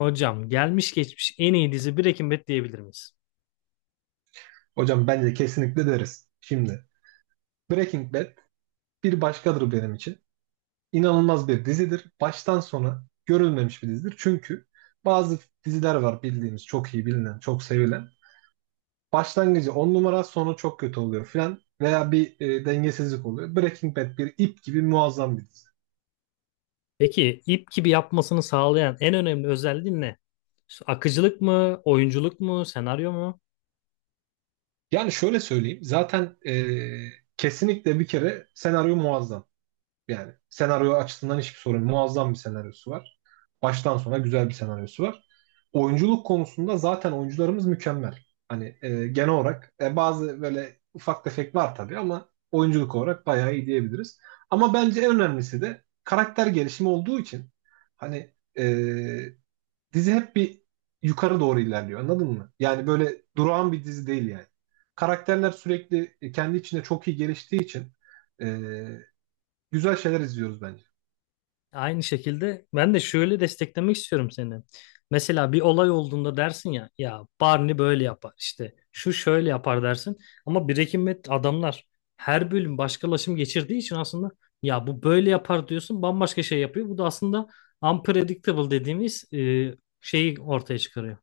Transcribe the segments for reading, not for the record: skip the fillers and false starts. Hocam gelmiş geçmiş en iyi dizi Breaking Bad diyebilir miyiz? Hocam bence kesinlikle deriz. Şimdi Breaking Bad bir başkadır benim için. İnanılmaz bir dizidir. Baştan sona görülmemiş bir dizidir. Çünkü bazı diziler var bildiğimiz çok iyi bilinen, çok sevilen. Başlangıcı 10 numara, sonu çok kötü oluyor filan veya bir dengesizlik oluyor. Breaking Bad bir ip gibi muazzam bir dizi. Peki ip gibi yapmasını sağlayan en önemli özelliği ne? İşte akıcılık mı, oyunculuk mu, senaryo mu? Yani şöyle söyleyeyim. Zaten kesinlikle bir kere senaryo muazzam. Yani senaryo açısından hiçbir sorun. Muazzam bir senaryosu var. Baştan sona güzel bir senaryosu var. Oyunculuk konusunda zaten oyuncularımız mükemmel. Hani genel olarak bazı böyle ufak tefek var tabii ama oyunculuk olarak bayağı iyi diyebiliriz. Ama bence en önemlisi de karakter gelişimi olduğu için hani dizi hep bir yukarı doğru ilerliyor anladın mı? Yani böyle durağan bir dizi değil yani. Karakterler sürekli kendi içinde çok iyi geliştiği için e, güzel şeyler izliyoruz bence. Aynı şekilde ben de şöyle desteklemek istiyorum seni. Mesela bir olay olduğunda dersin ya, ya Barney böyle yapar işte, şu şöyle yapar dersin. Ama Breaking Bad adamlar her bölüm başkalaşım geçirdiği için aslında ya bu böyle yapar diyorsun, bambaşka şey yapıyor. Bu da aslında unpredictable dediğimiz şeyi ortaya çıkarıyor.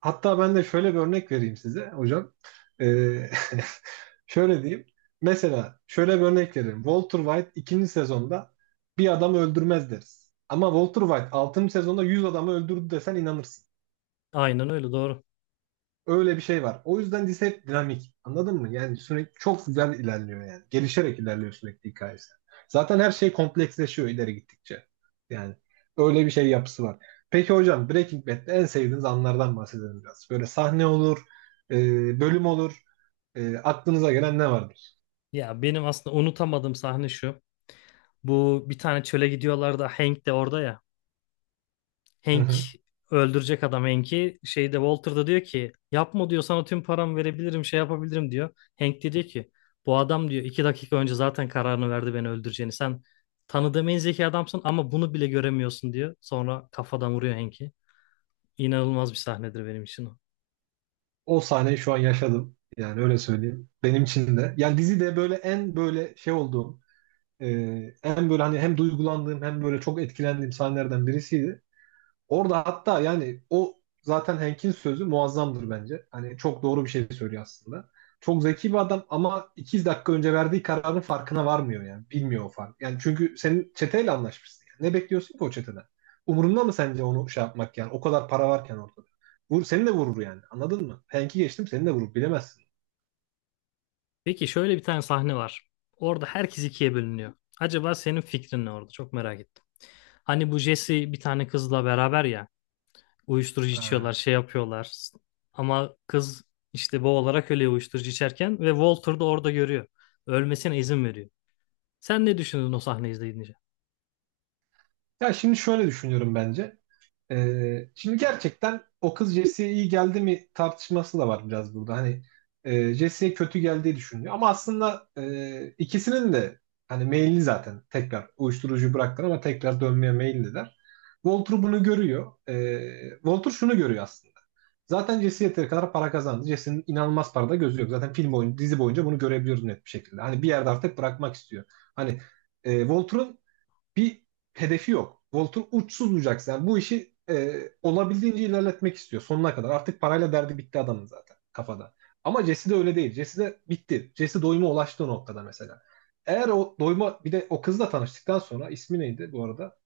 Hatta ben de şöyle bir örnek vereyim size hocam. Ee, şöyle diyeyim. Mesela şöyle bir örnek vereyim. Walter White ikinci sezonda bir adamı öldürmez deriz. Ama Walter White altıncı sezonda 100 adamı öldürdü desen inanırsın. Aynen öyle, doğru. Öyle bir şey var. O yüzden dizi hep dinamik. Anladın mı? Yani sürekli çok güzel ilerliyor yani. Gelişerek ilerliyor sürekli hikayesi. Zaten her şey kompleksleşiyor ileri gittikçe. Yani öyle bir şey yapısı var. Peki hocam Breaking Bad'de en sevdiğiniz anlardan bahsedelim biraz. Böyle sahne olur, bölüm olur. Aklınıza gelen ne vardır? Ya benim aslında unutamadığım sahne şu. Bu bir tane çöle gidiyorlar da Hank de orada ya. Hı Hank hı. öldürecek adam Hank'i. Şeyde Walter da diyor ki yapma diyor, sana tüm paramı verebilirim, şey yapabilirim diyor. Hank de diyor ki bu adam diyor 2 dakika önce zaten kararını verdi beni öldüreceğini. Sen tanıdığım en zeki adamsın ama bunu bile göremiyorsun diyor. Sonra kafadan vuruyor Hank'i. İnanılmaz bir sahnedir benim için o. O sahneyi şu an yaşadım. Yani öyle söyleyeyim. Benim için de. Yani dizide böyle en böyle şey olduğum, e, en böyle hani hem duygulandığım hem böyle çok etkilendiğim sahnelerden birisiydi. Orada hatta yani o zaten Hank'in sözü muazzamdır bence. Hani çok doğru bir şey söylüyor aslında. Çok zeki bir adam ama 2 dakika önce verdiği kararın farkına varmıyor yani. Bilmiyor o fark. Yani çünkü senin çeteyle anlaşmışsın. Yani. Ne bekliyorsun ki o çeteden? Umurunda mı sence onu şey yapmak yani? O kadar para varken ortada. Vur, seni de vurur yani. Anladın mı? Hank'i geçtim seni de vurur. Bilemezsin. Peki şöyle bir tane sahne var. Orada herkes ikiye bölünüyor. Acaba senin fikrin ne orada? Çok merak ettim. Hani bu Jesse bir tane kızla beraber ya, uyuşturucu içiyorlar, Ee, şey yapıyorlar. Ama kız işte boğularak ölüyor uyuşturucu içerken ve Walter da orada görüyor. Ölmesine izin veriyor. Sen ne düşündün o sahneyi izleyince? Ya şimdi şöyle düşünüyorum bence. Şimdi gerçekten o kız Jesse'ye iyi geldi mi tartışması da var biraz burada. Hani Jesse'ye kötü geldiği düşünülüyor. Ama aslında ikisinin de hani meyilli zaten tekrar uyuşturucuyu bıraktılar ama tekrar dönmeye meyilliler. Walter bunu görüyor. Walter şunu görüyor aslında. Zaten Jesse yeteri kadar para kazandı. Jesse'nin inanılmaz parada gözü yok. Zaten film boyunca, dizi boyunca bunu görebiliyoruz net bir şekilde. Hani bir yerde artık bırakmak istiyor. Hani Walter'ın bir hedefi yok. Walter uçsuz bucak yani bu işi olabildiğince ilerletmek istiyor sonuna kadar. Artık parayla derdi bitti adamın zaten kafada. Ama Jesse de öyle değil. Jesse de bitti. Jesse doyuma ulaştı o noktada mesela. Eğer o doyuma bir de o kızla tanıştıktan sonra ismi neydi bu arada?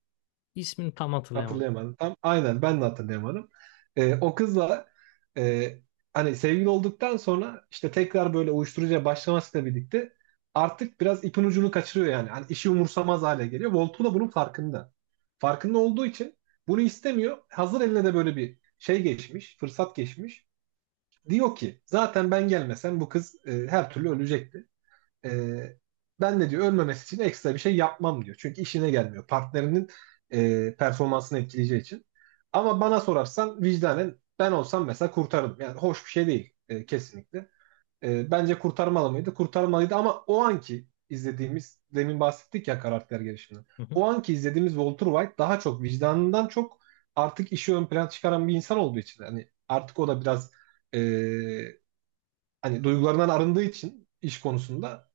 İsmini tam hatırlayamadım. Hatırlayamadım. Tam aynen ben de hatırlayamadım. O kızla e, hani sevgili olduktan sonra işte tekrar böyle uyuşturucuya başlamasıyla birlikte artık biraz ipin ucunu kaçırıyor yani. Hani işi umursamaz hale geliyor. Voltu da bunun farkında. Farkında olduğu için bunu istemiyor. Hazır eline de böyle bir şey geçmiş, fırsat geçmiş. Diyor ki zaten ben gelmesem bu kız her türlü ölecekti. Ee, Ben de diyor ölmemesi için ekstra bir şey yapmam diyor. Çünkü işine gelmiyor. Partnerinin performansını etkileyeceği için. Ama bana sorarsan vicdanen ben olsam mesela kurtarırım. Yani hoş bir şey değil kesinlikle. Bence kurtarmalı mıydı? Kurtarmalıydı ama o anki izlediğimiz, demin bahsettik ya karakter gelişiminden. Hı hı. O anki izlediğimiz Walter White daha çok vicdanından çok artık işi ön plana çıkaran bir insan olduğu için. Hani artık o da biraz e, hani duygularından arındığı için iş konusunda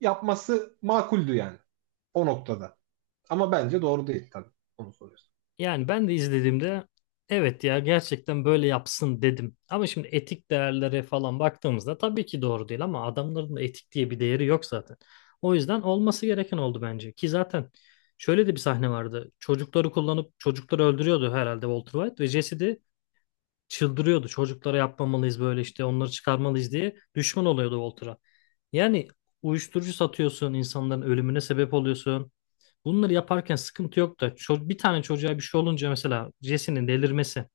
yapması makuldü yani o noktada. Ama bence doğru değil tabii onu soruyorsun. Yani ben de izlediğimde evet ya, gerçekten böyle yapsın dedim. Ama şimdi etik değerlere falan baktığımızda tabii ki doğru değil ama adamların da etik diye bir değeri yok zaten. O yüzden olması gereken oldu bence. Ki zaten şöyle de bir sahne vardı. Çocukları kullanıp çocukları öldürüyordu herhalde Walter White ve Jesse de çıldırıyordu. Çocuklara yapmamalıyız böyle, işte onları çıkarmalıyız diye düşman oluyordu Walter'a. Yani uyuşturucu satıyorsun, insanların ölümüne sebep oluyorsun. Bunları yaparken sıkıntı yok da bir tane çocuğa bir şey olunca mesela Jesse'nin delirmesi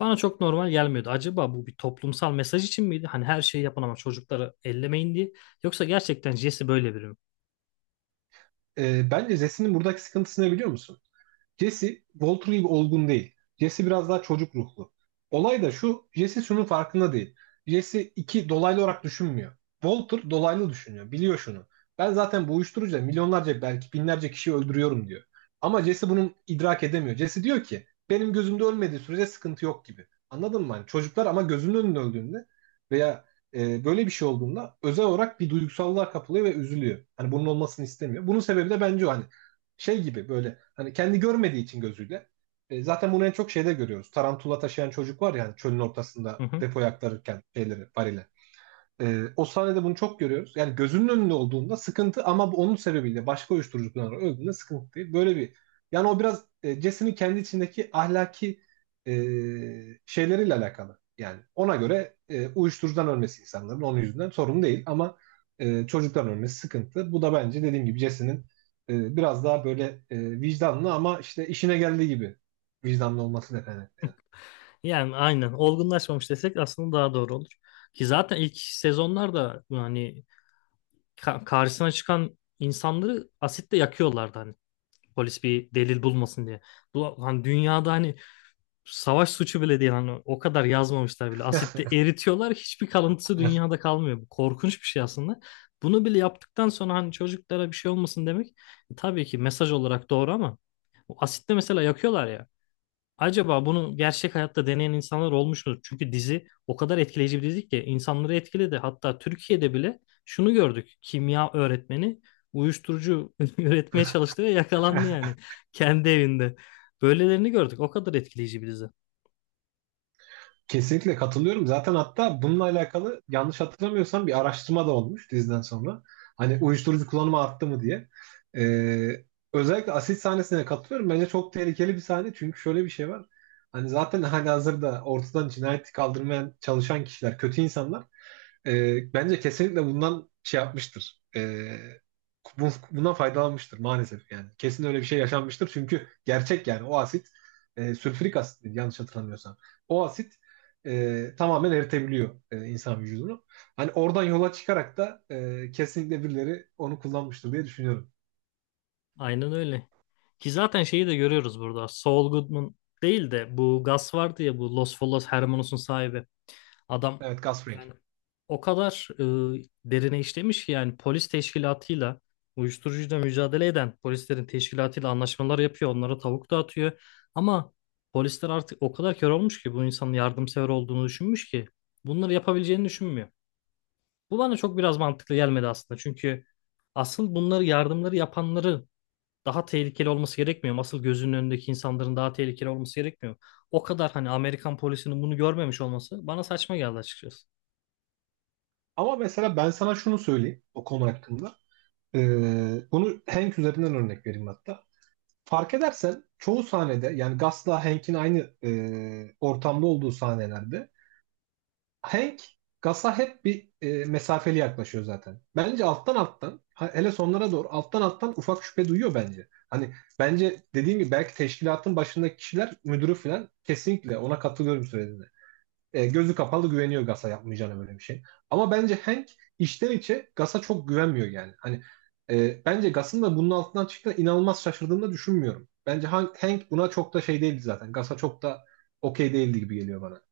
bana çok normal gelmiyordu. Acaba bu bir toplumsal mesaj için miydi? Hani her şeyi yapın ama çocukları ellemeyin diye. Yoksa gerçekten Jesse böyle biri mi? Bence Zesin'in buradaki sıkıntısı ne biliyor musun? Jesse Walter gibi olgun değil. Jesse biraz daha çocuk ruhlu. Olay da şu, Jesse şunun farkında değil. Jesse iki dolaylı olarak düşünmüyor. Walter dolaylı düşünüyor, biliyor şunu. Ben zaten bu uyuşturucuyla milyonlarca belki binlerce kişi öldürüyorum diyor. Ama Jesse bunun idrak edemiyor. Jesse diyor ki benim gözümde ölmediği sürece sıkıntı yok gibi. Anladın mı? Hani çocuklar ama gözünün önünde öldüğünde veya böyle bir şey olduğunda özel olarak bir duygusallığa kapılıyor ve üzülüyor. Hani bunun olmasını istemiyor. Bunun sebebi de bence o. Hani şey gibi böyle hani kendi görmediği için gözüyle. Zaten bunu en çok şeyde görüyoruz. Tarantula taşıyan çocuk var ya hani çölün ortasında Hı hı. depoya aktarırken şeyleri, varili. O sahnede bunu çok görüyoruz. Yani gözünün önünde olduğunda sıkıntı ama bu onun sebebiyle başka uyuşturucu kullanarak öldüğünde sıkıntı değil. Böyle bir yani o biraz Jesse'nin kendi içindeki ahlaki e, şeyleriyle alakalı. Yani ona göre uyuşturucudan ölmesi insanların onun yüzünden sorun değil ama çocuktan ölmesi sıkıntı. Bu da bence dediğim gibi Jesse'nin biraz daha böyle vicdanlı ama işte işine geldiği gibi vicdanlı olması nedeni. Yani aynen, olgunlaşmamış desek aslında daha doğru olur. Ki zaten ilk sezonlarda hani karşısına çıkan insanları asitle yakıyorlardı hani polis bir delil bulmasın diye. Bu hani dünyada hani savaş suçu bile değil, hani o kadar yazmamışlar bile. Asitte eritiyorlar, hiçbir kalıntısı dünyada kalmıyor. Bu korkunç bir şey aslında. Bunu bile yaptıktan sonra hani çocuklara bir şey olmasın demek tabii ki mesaj olarak doğru ama o asitte mesela yakıyorlar ya. Acaba bunu gerçek hayatta deneyen insanlar olmuş mu? Çünkü dizi o kadar etkileyici bir dizi ki insanları etkiledi. Hatta Türkiye'de bile şunu gördük. Kimya öğretmeni uyuşturucu üretmeye çalıştı ve yakalandı yani kendi evinde. Böylelerini gördük. O kadar etkileyici bir dizi. Kesinlikle katılıyorum. Zaten hatta bununla alakalı yanlış hatırlamıyorsam bir araştırma da olmuş diziden sonra. Hani uyuşturucu kullanımı arttı mı diye. Ee, Özellikle asit sahnesine katılıyorum. Bence çok tehlikeli bir sahne. Çünkü şöyle bir şey var. Hani zaten halihazırda ortadan cinayeti kaldırmaya çalışan kişiler, kötü insanlar. E, bence kesinlikle bundan şey yapmıştır. Bundan faydalanmıştır maalesef yani. Kesin öyle bir şey yaşanmıştır çünkü gerçek yani o asit sülfürik asit miydi? Yanlış hatırlamıyorsam. O asit tamamen eritebiliyor insan vücudunu. Hani oradan yola çıkarak da kesinlikle birileri onu kullanmıştır diye düşünüyorum. Aynen öyle. Ki zaten şeyi de görüyoruz burada. Saul Goodman değil de bu Gus vardı ya, bu Los Feliz Hermanos'un sahibi. Adam Evet gas ring. yani o kadar derine işlemiş ki yani polis teşkilatıyla, uyuşturucuyla mücadele eden polislerin teşkilatıyla anlaşmalar yapıyor. Onlara tavuk dağıtıyor. Ama polisler artık o kadar kör olmuş ki bu insanın yardımsever olduğunu düşünmüş ki bunları yapabileceğini düşünmüyor. Bu bana çok biraz mantıklı gelmedi aslında. Çünkü asıl bunları, yardımları yapanları daha tehlikeli olması gerekmiyor mu? Asıl gözünün önündeki insanların daha tehlikeli olması gerekmiyor mu? O kadar hani Amerikan polisinin bunu görmemiş olması bana saçma geldi açıkçası. Ama mesela ben sana şunu söyleyeyim o konu hakkında. E, Bunu Hank üzerinden örnek vereyim hatta. Fark edersen çoğu sahnede yani Gus'la Hank'in aynı ortamda olduğu sahnelerde Hank Gus'a hep bir mesafeli yaklaşıyor zaten. Bence alttan alttan hele sonlara doğru alttan alttan ufak şüphe duyuyor bence. Hani bence dediğim gibi belki teşkilatın başındaki kişiler müdürü falan kesinlikle ona katılıyorum söylediğine. Gözü kapalı güveniyor Gas'a yapmayacağına böyle bir şey. Ama bence Hank içten içe Gas'a çok güvenmiyor yani. Hani bence Gas'ın da bunun altından çıktığına inanılmaz şaşırdığını da düşünmüyorum. Bence Hank buna çok da şey değildi zaten. Gas'a çok da okey değildi gibi geliyor bana.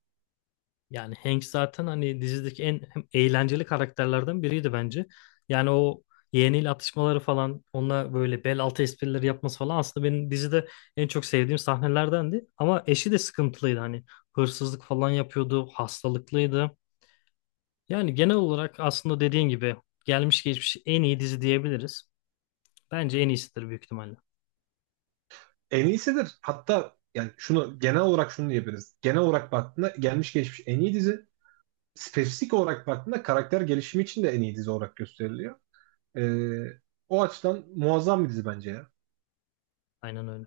Yani Hank zaten hani dizideki en hem eğlenceli karakterlerden biriydi bence. Yani o yeğeniyle atışmaları falan, onunla böyle bel altı esprileri yapması falan aslında benim dizide en çok sevdiğim sahnelerdendi. Ama eşi de sıkıntılıydı hani, hırsızlık falan yapıyordu, hastalıklıydı. Yani genel olarak aslında dediğin gibi gelmiş geçmiş en iyi dizi diyebiliriz. Bence en iyisidir büyük ihtimalle. En iyisidir. Hatta yani şunu genel olarak şunu diyebiliriz. Genel olarak baktığında gelmiş geçmiş en iyi dizi. Spesifik olarak baktığında karakter gelişimi için de en iyi dizi olarak gösteriliyor. Ee, O açıdan muazzam bir dizi bence ya. Aynen öyle.